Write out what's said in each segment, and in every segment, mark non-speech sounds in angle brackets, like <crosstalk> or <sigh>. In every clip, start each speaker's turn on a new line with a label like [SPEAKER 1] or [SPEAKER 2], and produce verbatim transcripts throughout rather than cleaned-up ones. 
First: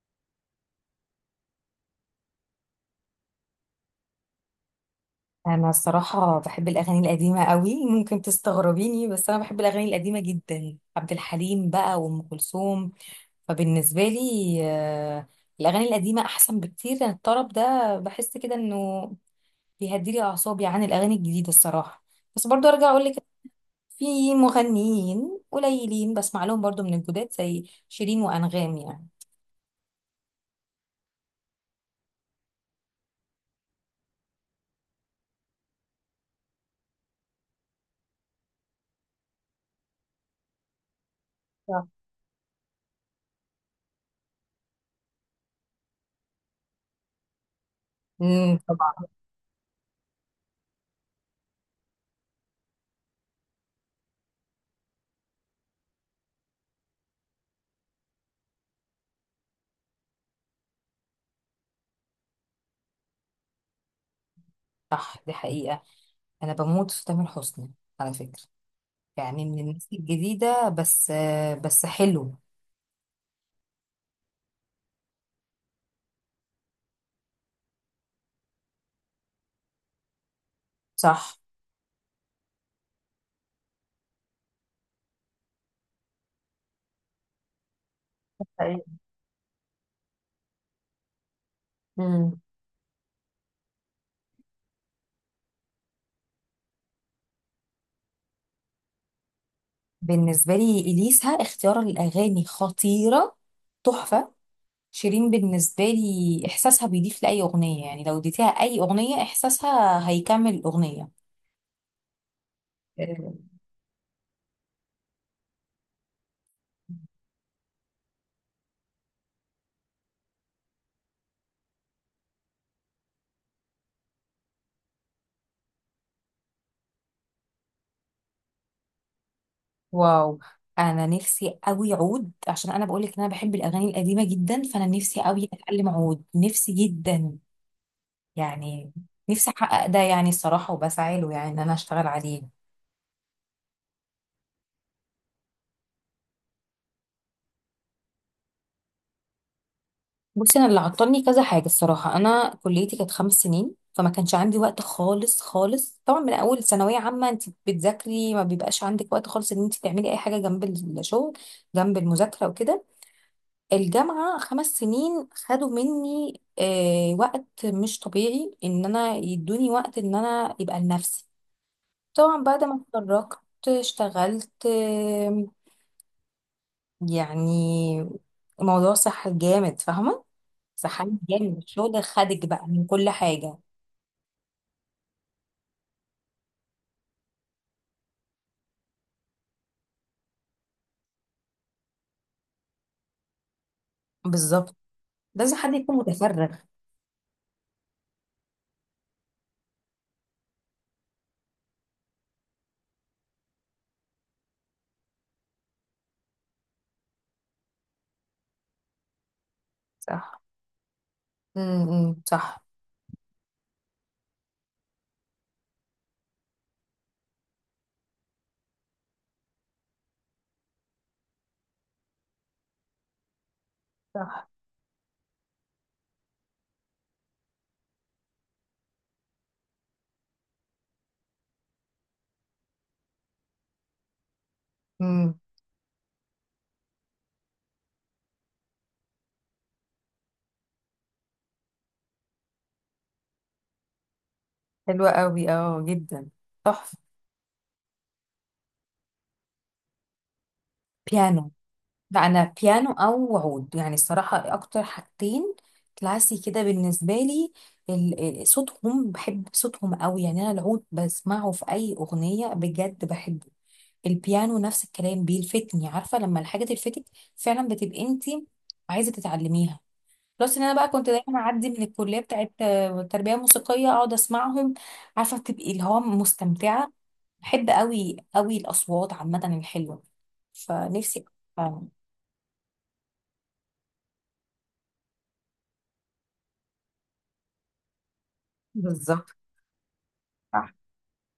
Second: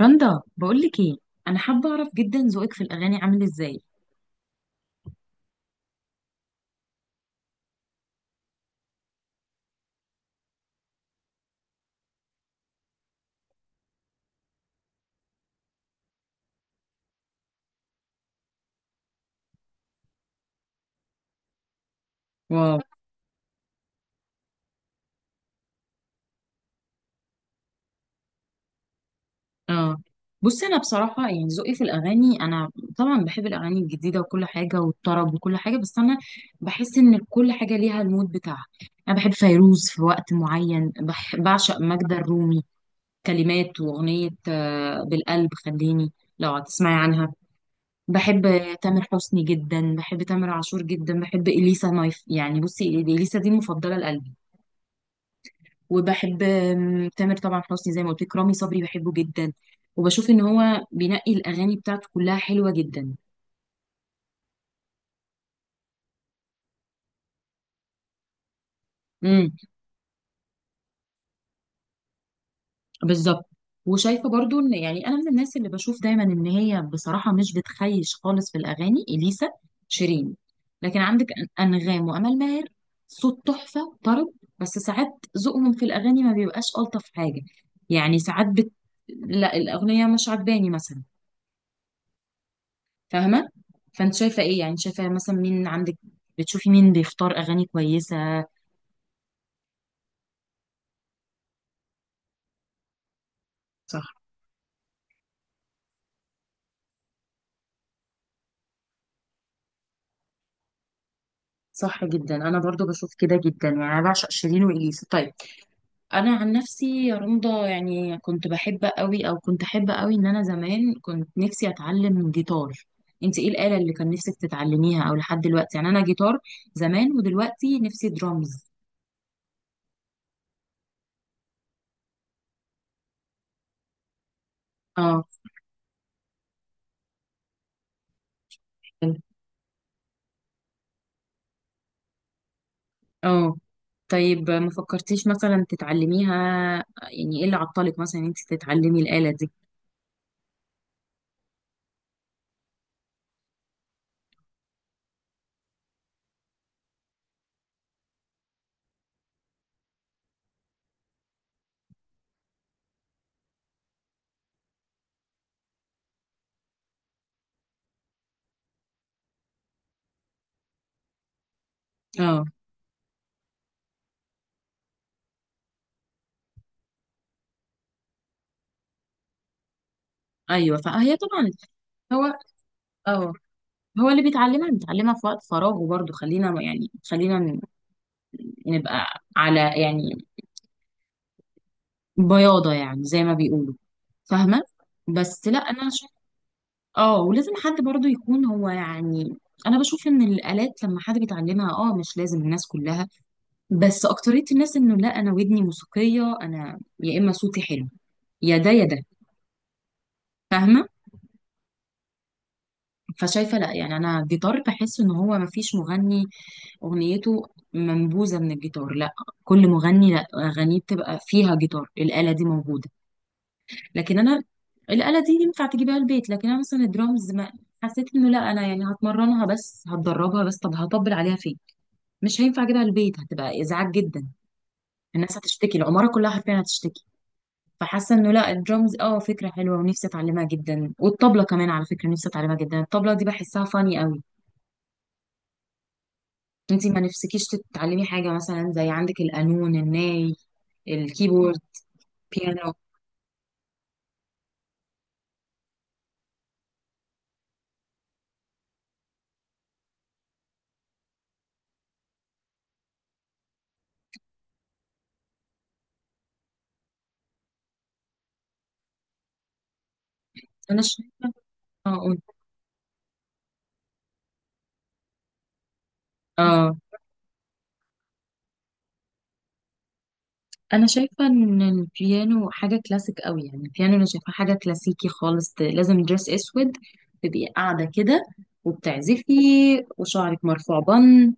[SPEAKER 1] رندا، بقولك ايه؟ انا حابه اعرف جدا ذوقك في الاغاني عامل ازاي؟
[SPEAKER 2] انا الصراحه بحب الاغاني القديمه قوي، ممكن تستغربيني بس انا بحب الاغاني القديمه جدا. عبد الحليم بقى وام كلثوم، فبالنسبه لي آه، الاغاني القديمه احسن بكتير. يعني الطرب ده بحس كده انه بيهديلي اعصابي عن الاغاني الجديده الصراحه. بس برضو
[SPEAKER 1] واو.
[SPEAKER 2] ارجع اقول لك، في مغنيين قليلين بسمع لهم برضو من الجداد زي شيرين وانغام يعني.
[SPEAKER 1] اه. بصي، انا بصراحه يعني ذوقي في الاغاني، انا طبعا بحب الاغاني الجديده وكل حاجه والطرب وكل حاجه، بس انا بحس ان كل حاجه ليها المود بتاعها. انا بحب فيروز في وقت معين، بح... بعشق
[SPEAKER 2] صح.
[SPEAKER 1] ماجدة الرومي. كلمات واغنيه آه، بالقلب خليني، لو هتسمعي عنها. بحب
[SPEAKER 2] امم، طبعا.
[SPEAKER 1] تامر حسني جدا، بحب تامر عاشور جدا، بحب اليسا نايف. يعني بصي، اليسا دي مفضله لقلبي. وبحب آم، تامر طبعا حسني زي ما قلت لك. رامي صبري بحبه جدا، وبشوف ان هو بينقي الاغاني بتاعته كلها حلوه جدا.
[SPEAKER 2] صح دي حقيقه، انا بموت في تامر حسني على فكره، يعني
[SPEAKER 1] امم.
[SPEAKER 2] من الناس الجديدة. بس بس حلو.
[SPEAKER 1] بالظبط. وشايفه برضو ان، يعني انا من الناس اللي بشوف دايما ان هي بصراحه مش بتخيش خالص في الاغاني، اليسا، شيرين. لكن عندك
[SPEAKER 2] صح.
[SPEAKER 1] أن- انغام وامال ماهر، صوت تحفه طرب. بس ساعات ذوقهم في الاغاني ما بيبقاش الطف حاجه، يعني ساعات بت...
[SPEAKER 2] حقيقي.
[SPEAKER 1] لا، الاغنيه مش عجباني مثلا.
[SPEAKER 2] مم.
[SPEAKER 1] فاهمة؟ فانت شايفة ايه؟ يعني شايفة مثلا مين عندك؟ بتشوفي مين بيختار اغاني كويسة؟
[SPEAKER 2] بالنسبة لي إليسا اختيار الأغاني خطيرة،
[SPEAKER 1] صح.
[SPEAKER 2] تحفة. شيرين بالنسبة لي إحساسها بيضيف لأي أغنية، يعني لو اديتيها أي أغنية إحساسها هيكمل الأغنية.
[SPEAKER 1] صح جدا، انا برضو بشوف
[SPEAKER 2] آه.
[SPEAKER 1] كده جدا، يعني انا بعشق شيرين واليسا. طيب. انا عن نفسي يا رندا، يعني كنت بحب قوي، او كنت احب قوي ان انا زمان كنت نفسي اتعلم جيتار. انت ايه الآلة اللي كان نفسك تتعلميها او لحد دلوقتي؟ يعني انا جيتار زمان، ودلوقتي نفسي درامز.
[SPEAKER 2] واو، أنا نفسي أوي عود، عشان أنا بقولك إن أنا بحب الأغاني القديمة جدا، فأنا نفسي
[SPEAKER 1] اه،
[SPEAKER 2] أوي أتعلم عود، نفسي جدا يعني. نفسي أحقق ده يعني الصراحة، وبسعى له يعني إن أنا أشتغل عليه.
[SPEAKER 1] اه. طيب، ما فكرتيش مثلا تتعلميها؟ يعني ايه اللي عطلك مثلا إن انت تتعلمي الآلة دي؟
[SPEAKER 2] بصي انا اللي عطلني كذا حاجه الصراحه. انا كليتي كانت خمس سنين، فما كانش عندي وقت خالص خالص. طبعا من اول ثانويه عامه انت بتذاكري، ما بيبقاش عندك وقت خالص ان انت تعملي اي حاجه جنب الشغل، جنب المذاكره وكده. الجامعه خمس سنين خدوا مني آه وقت مش طبيعي، ان انا يدوني وقت ان انا يبقى لنفسي. طبعا
[SPEAKER 1] اه.
[SPEAKER 2] بعد ما اتخرجت اشتغلت، آه، يعني الموضوع صح جامد، فاهمه.
[SPEAKER 1] ايوه، فهي
[SPEAKER 2] زحام جامد
[SPEAKER 1] طبعا.
[SPEAKER 2] من الشغل
[SPEAKER 1] هو
[SPEAKER 2] خدك بقى من كل
[SPEAKER 1] اه
[SPEAKER 2] حاجة.
[SPEAKER 1] هو اللي بيتعلمها بيتعلمها في وقت فراغه برضه، خلينا ما- يعني خلينا ن- نبقى على، يعني بياضة يعني، زي ما بيقولوا. فاهمة؟
[SPEAKER 2] بالظبط،
[SPEAKER 1] بس
[SPEAKER 2] لازم
[SPEAKER 1] لا،
[SPEAKER 2] حد
[SPEAKER 1] انا
[SPEAKER 2] يكون
[SPEAKER 1] شايف.
[SPEAKER 2] متفرغ.
[SPEAKER 1] اه، ولازم حد برضه يكون هو، يعني انا بشوف ان الآلات لما حد بيتعلمها، اه، مش لازم الناس كلها. بس أكترية الناس انه لا، انا ودني موسيقية، انا يا اما صوتي حلو، يا ده يا ده.
[SPEAKER 2] صح.
[SPEAKER 1] فاهمة؟
[SPEAKER 2] امم، صح.
[SPEAKER 1] فشايفة لا، يعني أنا الجيتار بحس إن هو مفيش مغني أغنيته منبوذة من الجيتار. لا، كل مغني، لا، أغانيه بتبقى فيها جيتار، الآلة دي موجودة. لكن أنا،
[SPEAKER 2] صح.
[SPEAKER 1] الآلة دي ينفع تجيبها البيت، لكن أنا مثلا الدرامز ما حسيت إنه، لا، أنا يعني هتمرنها بس، هتدربها بس، طب هطبل عليها فين؟ مش هينفع أجيبها البيت، هتبقى إزعاج جدا. الناس
[SPEAKER 2] امم.
[SPEAKER 1] هتشتكي، العمارة كلها حرفيا هتشتكي. فحاسه انه لا، الدرامز، اه، فكره حلوه ونفسي اتعلمها جدا، والطبله كمان على فكره نفسي اتعلمها جدا، الطبله دي بحسها فاني قوي.
[SPEAKER 2] حلوة قوي، اه جدا،
[SPEAKER 1] انتي
[SPEAKER 2] تحفة.
[SPEAKER 1] ما نفسكيش تتعلمي حاجة مثلا زي عندك القانون، الناي،
[SPEAKER 2] بيانو.
[SPEAKER 1] الكيبورد؟
[SPEAKER 2] لا انا
[SPEAKER 1] بيانو.
[SPEAKER 2] بيانو او عود يعني الصراحة، اكتر حاجتين كلاسي كده بالنسبة لي. ال- ال- صوتهم، بحب صوتهم قوي. يعني انا العود بسمعه في اي اغنية بجد بحبه. البيانو نفس الكلام بيلفتني، عارفة لما الحاجة تلفتك فعلا بتبقي انتي عايزة تتعلميها. بلس ان انا
[SPEAKER 1] انا
[SPEAKER 2] بقى كنت
[SPEAKER 1] شايفة.
[SPEAKER 2] دايما اعدي من
[SPEAKER 1] اه، قولي.
[SPEAKER 2] الكليه بتاعت آه، تربيه موسيقيه، اقعد اسمعهم. عارفه بتبقي اللي هو
[SPEAKER 1] اه،
[SPEAKER 2] مستمتعه. بحب قوي قوي الاصوات عامه الحلوه،
[SPEAKER 1] انا
[SPEAKER 2] فنفسي.
[SPEAKER 1] شايفة ان
[SPEAKER 2] آه،
[SPEAKER 1] البيانو حاجة كلاسيك قوي، يعني البيانو انا شايفة حاجة كلاسيكي خالص، ت- لازم دريس اسود، تبقي قاعدة كده
[SPEAKER 2] بالظبط.
[SPEAKER 1] وبتعزفي، وشعرك
[SPEAKER 2] صح.
[SPEAKER 1] مرفوع بن.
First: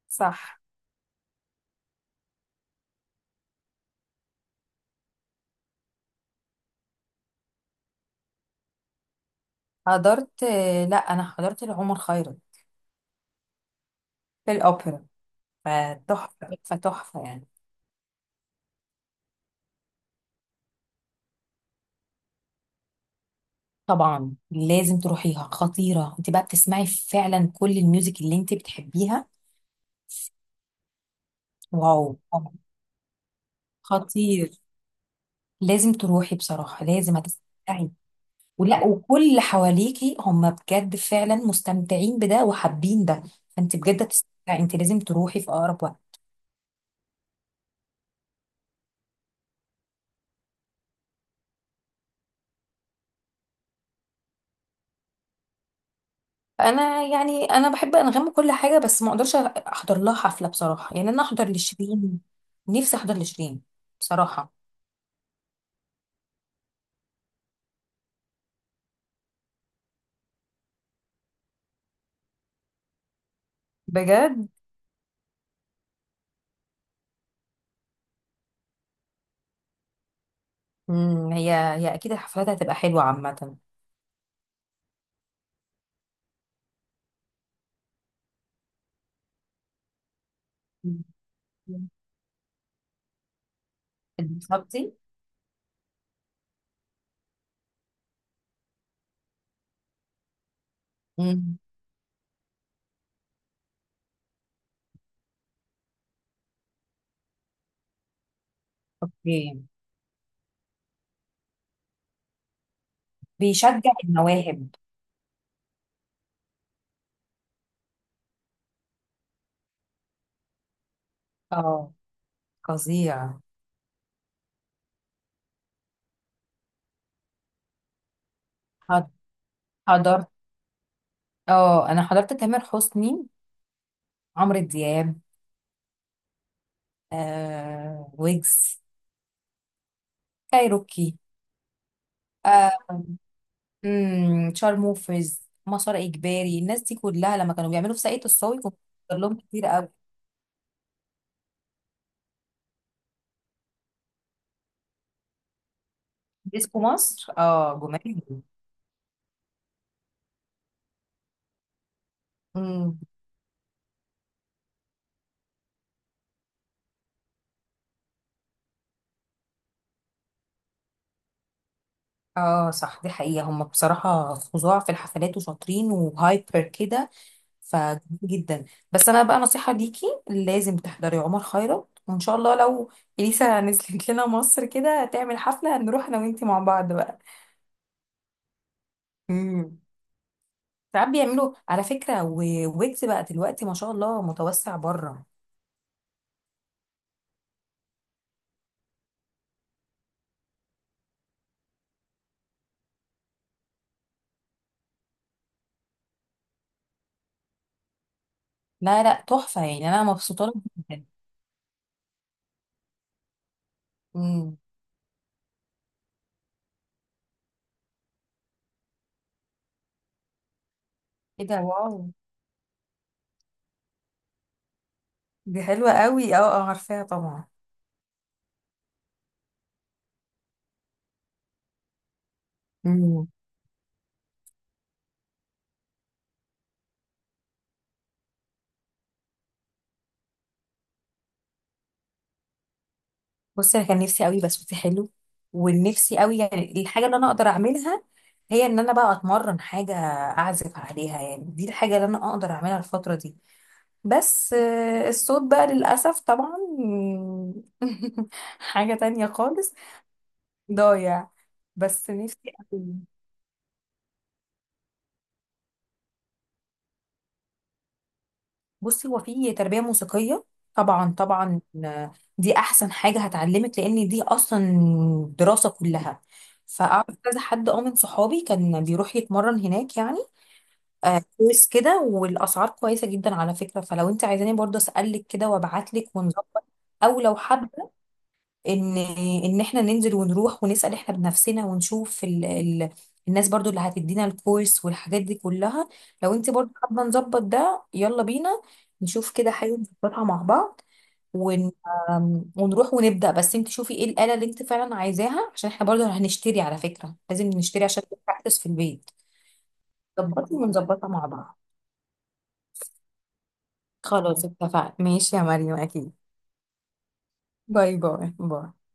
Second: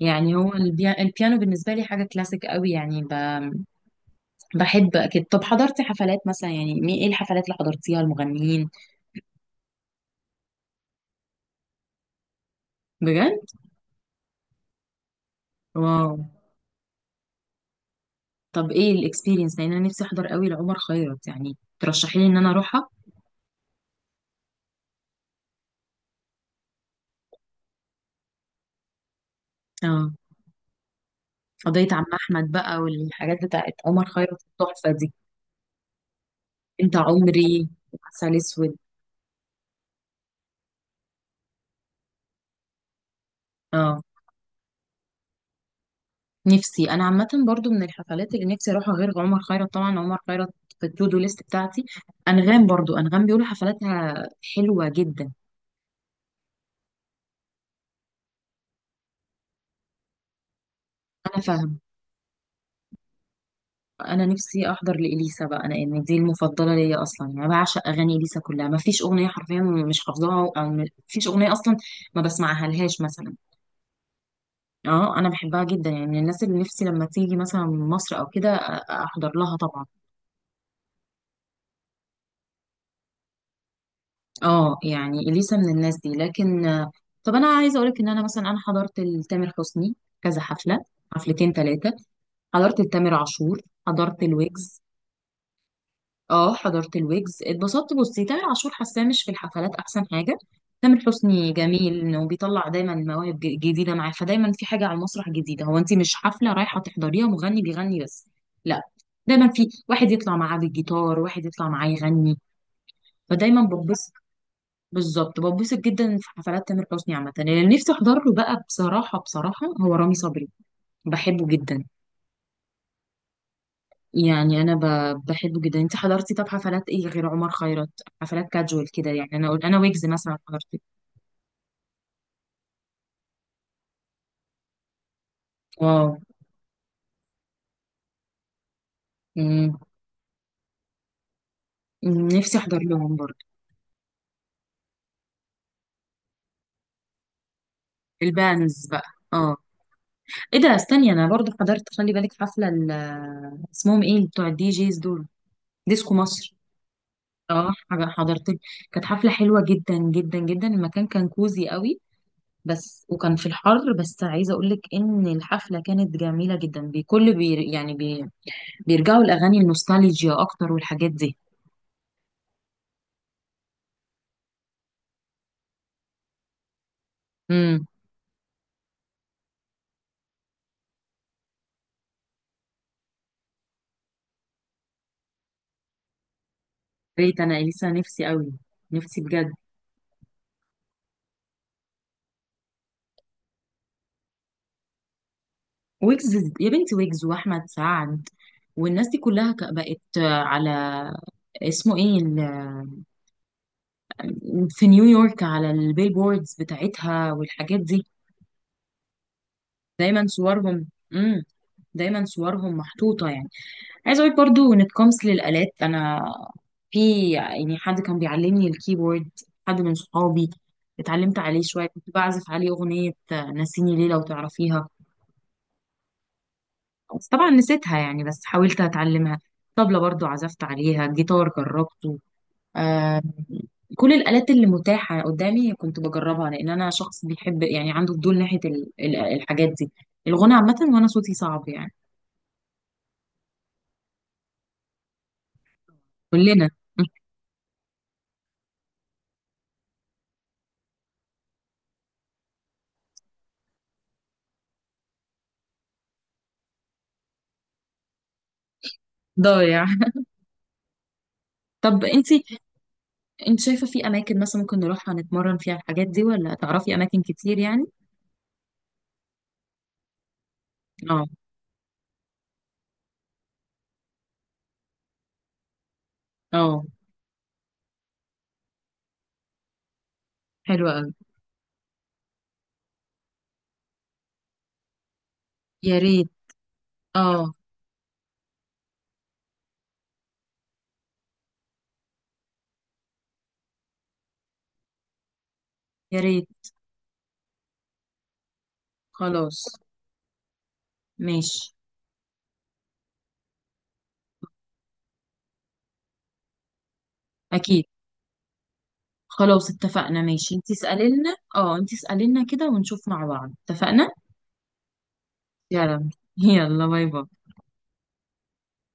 [SPEAKER 1] يعني هو
[SPEAKER 2] صح.
[SPEAKER 1] البيا- البيانو بالنسبة لي حاجة كلاسيك قوي، يعني ب... بحب أكيد. طب حضرتي حفلات مثلا، يعني مي- إيه الحفلات اللي حضرتيها المغنيين؟
[SPEAKER 2] حضرت، آه، لا انا حضرت لعمر خيرت
[SPEAKER 1] بجد؟
[SPEAKER 2] في الاوبرا،
[SPEAKER 1] واو.
[SPEAKER 2] فتحفه، فتحفه يعني.
[SPEAKER 1] طب ايه الاكسبيرينس؟ لان انا نفسي احضر قوي لعمر خيرت، يعني ترشحي لي ان انا اروحها.
[SPEAKER 2] طبعا لازم تروحيها، خطيره. انت بقى بتسمعي فعلا كل الميوزك اللي انت بتحبيها.
[SPEAKER 1] اه. قضية عم
[SPEAKER 2] واو،
[SPEAKER 1] احمد بقى والحاجات بتاعت عمر خيرت،
[SPEAKER 2] خطير.
[SPEAKER 1] التحفة دي،
[SPEAKER 2] لازم تروحي بصراحه،
[SPEAKER 1] انت
[SPEAKER 2] لازم
[SPEAKER 1] عمري،
[SPEAKER 2] هتستمتعي.
[SPEAKER 1] عسل اسود.
[SPEAKER 2] ولا وكل اللي حواليكي هم بجد فعلا مستمتعين بده وحابين ده، فانت
[SPEAKER 1] اه.
[SPEAKER 2] بجد تستمتعي. انت لازم تروحي في اقرب وقت.
[SPEAKER 1] نفسي انا عامة برضو من الحفلات اللي نفسي اروحها، غير عمر خيرت طبعا، عمر خيرت في التو دو ليست بتاعتي. انغام برضو، انغام بيقولوا حفلاتها حلوة جدا.
[SPEAKER 2] انا يعني انا بحب انغام وكل حاجه، بس ما اقدرش احضر لها حفله بصراحه. يعني انا
[SPEAKER 1] انا
[SPEAKER 2] احضر
[SPEAKER 1] فاهمة.
[SPEAKER 2] لشيرين، نفسي احضر لشيرين
[SPEAKER 1] انا
[SPEAKER 2] بصراحه
[SPEAKER 1] نفسي احضر لاليسا بقى، انا يعني دي المفضله ليا اصلا، يعني بعشق اغاني اليسا كلها، ما فيش اغنيه حرفيا مش حافظاها، او ما فيش اغنيه اصلا ما بسمعها لهاش مثلا.
[SPEAKER 2] بجد.
[SPEAKER 1] اه، انا بحبها جدا، يعني من الناس اللي نفسي لما تيجي مثلا من مصر او كده أ- احضر لها طبعا.
[SPEAKER 2] مم، هي هي اكيد الحفلات هتبقى حلوه عامه.
[SPEAKER 1] اه، يعني اليسا من الناس دي، لكن آه، طب انا عايزه اقولك ان انا مثلا انا حضرت لتامر حسني كذا حفله، حفلتين ثلاثه. حضرت لتامر عاشور، حضرت الويجز.
[SPEAKER 2] بالظبطي.
[SPEAKER 1] اه، حضرت الويجز، اتبسطت. بصي، تامر عاشور حاساه مش في الحفلات احسن حاجه. تامر حسني جميل انه بيطلع دايما مواهب ج- جديده معاه، فدايما في حاجه على المسرح جديده، هو انت مش حفله رايحه تحضريها مغني بيغني بس. لا، دايما
[SPEAKER 2] اوكي.
[SPEAKER 1] في واحد يطلع معاه بالجيتار، واحد يطلع معاه يغني، فدايما
[SPEAKER 2] بيشجع
[SPEAKER 1] ببسط.
[SPEAKER 2] المواهب.
[SPEAKER 1] بالظبط، ببسط جدا في حفلات تامر حسني عامه. اللي نفسي احضر له بقى بصراحه، بصراحه هو رامي صبري، بحبه جدا.
[SPEAKER 2] اه، فظيع.
[SPEAKER 1] يعني انا ب- بحبه جدا. انت حضرتي طب حفلات ايه غير عمر خيرت؟ حفلات كاجوال كده
[SPEAKER 2] حض-
[SPEAKER 1] يعني، انا اقول انا ويجز
[SPEAKER 2] حضرت،
[SPEAKER 1] مثلا حضرته.
[SPEAKER 2] اه انا حضرت تامر حسني، عمرو دياب،
[SPEAKER 1] واو.
[SPEAKER 2] آه ويجز.
[SPEAKER 1] مم.
[SPEAKER 2] كايروكي.
[SPEAKER 1] مم. نفسي احضر
[SPEAKER 2] آه.
[SPEAKER 1] لهم برضه،
[SPEAKER 2] مم، شارموفرز، مسار اجباري، الناس دي كلها لما كانوا بيعملوا في ساقية الصاوي كنت
[SPEAKER 1] البانز بقى.
[SPEAKER 2] بحضر لهم
[SPEAKER 1] اه.
[SPEAKER 2] كتير قوي.
[SPEAKER 1] ايه ده؟ استني، انا برضه حضرت، خلي بالك، حفله ال- اسمهم ايه بتوع الدي جيز دول، ديسكو مصر.
[SPEAKER 2] ديسكو مصر،
[SPEAKER 1] اه،
[SPEAKER 2] اه جمال.
[SPEAKER 1] حاجة- حضرت. كانت حفله حلوه جدا جدا جدا، المكان كان كوزي قوي،
[SPEAKER 2] امم.
[SPEAKER 1] بس وكان في الحر. بس عايزه اقول لك ان الحفله كانت جميله جدا بكل بي، يعني بيرجعوا الأغاني النوستالجيا أكتر والحاجات دي.
[SPEAKER 2] اه صح، دي حقيقة هم بصراحة فظاع في الحفلات وشاطرين وهايبر كده،
[SPEAKER 1] امم.
[SPEAKER 2] فجميل جدا. بس انا بقى نصيحة ليكي، لازم تحضري عمر خيرت. وان شاء الله لو اليسا نزلت <laughs> لنا مصر كده تعمل حفلة، هنروح انا وانتي مع بعض بقى.
[SPEAKER 1] ريت أنا إليسا نفسي قوي، نفسي بجد.
[SPEAKER 2] مم. ساعات بيعملوا على فكرة، و- ويجز بقى دلوقتي ما شاء الله متوسع بره.
[SPEAKER 1] ويجز يا بنتي، ويجز وأحمد سعد والناس دي كلها ك- بقت على، اسمه ايه ال- في نيويورك على البيلبوردز بتاعتها والحاجات دي.
[SPEAKER 2] لا لا، تحفة يعني، أنا
[SPEAKER 1] دايما
[SPEAKER 2] مبسوطة له
[SPEAKER 1] صورهم
[SPEAKER 2] جدا.
[SPEAKER 1] امم دايما صورهم محطوطة، يعني عايزه اقول
[SPEAKER 2] امم.
[SPEAKER 1] برضو when it comes للآلات، انا في يعني حد كان بيعلمني الكيبورد، حد من صحابي، اتعلمت
[SPEAKER 2] ايه ده،
[SPEAKER 1] عليه شويه، كنت
[SPEAKER 2] واو،
[SPEAKER 1] بعزف عليه اغنيه آه، نسيني ليه، لو تعرفيها.
[SPEAKER 2] دي حلوة قوي، اه اه عارفاها
[SPEAKER 1] بس
[SPEAKER 2] طبعا.
[SPEAKER 1] طبعا نسيتها يعني، بس حاولت اتعلمها. طبلة برضو عزفت عليها، جيتار جربته. آه
[SPEAKER 2] امم.
[SPEAKER 1] كل الآلات اللي متاحة قدامي كنت بجربها، لأن أنا شخص بيحب يعني عنده فضول ناحية ال- ال- الحاجات دي، الغنى عامة. وأنا صوتي صعب يعني.
[SPEAKER 2] بصي أنا كان نفسي قوي بس صوتي حلو، ونفسي قوي
[SPEAKER 1] كلنا
[SPEAKER 2] يعني الحاجة
[SPEAKER 1] <laughs>
[SPEAKER 2] اللي أنا أقدر أعملها هي إن أنا بقى أتمرن حاجة أعزف عليها. يعني دي الحاجة اللي أنا أقدر أعملها الفترة دي. بس آه، الصوت بقى للأسف طبعا <laughs> حاجة تانية خالص.
[SPEAKER 1] ضايع.
[SPEAKER 2] ضايع.
[SPEAKER 1] طب
[SPEAKER 2] بس
[SPEAKER 1] انت
[SPEAKER 2] نفسي أوي.
[SPEAKER 1] انت شايفة في اماكن مثلا ممكن نروحها نتمرن فيها الحاجات دي، ولا تعرفي اماكن كتير يعني؟
[SPEAKER 2] بصي هو في تربية موسيقية، طبعا
[SPEAKER 1] اه،
[SPEAKER 2] طبعا. آه، دي احسن حاجة هتعلمك، لان دي اصلا دراسة كلها.
[SPEAKER 1] اه.
[SPEAKER 2] فاعرف كذا حد اه من صحابي كان بيروح يتمرن هناك يعني.
[SPEAKER 1] حلوة قوي.
[SPEAKER 2] آه، كويس كده. والاسعار كويسة جدا على فكرة، فلو انت عايزاني برضه اسألك كده
[SPEAKER 1] يا
[SPEAKER 2] وابعتلك
[SPEAKER 1] ريت.
[SPEAKER 2] ونظبط. او لو
[SPEAKER 1] اه،
[SPEAKER 2] حد، ان ان احنا ننزل ونروح ونسال احنا بنفسنا ونشوف ال... ال... الناس برضو اللي هتدينا الكورس والحاجات دي كلها.
[SPEAKER 1] يا
[SPEAKER 2] لو
[SPEAKER 1] ريت.
[SPEAKER 2] انت برضو حابه نظبط ده، يلا بينا، نشوف كده
[SPEAKER 1] خلاص،
[SPEAKER 2] حاجه نظبطها مع بعض.
[SPEAKER 1] ماشي.
[SPEAKER 2] ون... آم، ونروح ونبدا. بس انت شوفي ايه الاله اللي انت فعلا عايزاها، عشان احنا برضو هنشتري على فكره، لازم نشتري
[SPEAKER 1] اكيد.
[SPEAKER 2] عشان نبراكتس في البيت.
[SPEAKER 1] خلاص اتفقنا ماشي،
[SPEAKER 2] ظبطي
[SPEAKER 1] انت
[SPEAKER 2] ونظبطها
[SPEAKER 1] اسألي
[SPEAKER 2] مع
[SPEAKER 1] لنا
[SPEAKER 2] بعض.
[SPEAKER 1] اه انت اسألي لنا كده، ونشوف مع بعض، اتفقنا؟
[SPEAKER 2] خلاص اتفقنا ماشي يا مريم،
[SPEAKER 1] يلا،
[SPEAKER 2] اكيد.
[SPEAKER 1] يلا باي باي.
[SPEAKER 2] باي باي باي.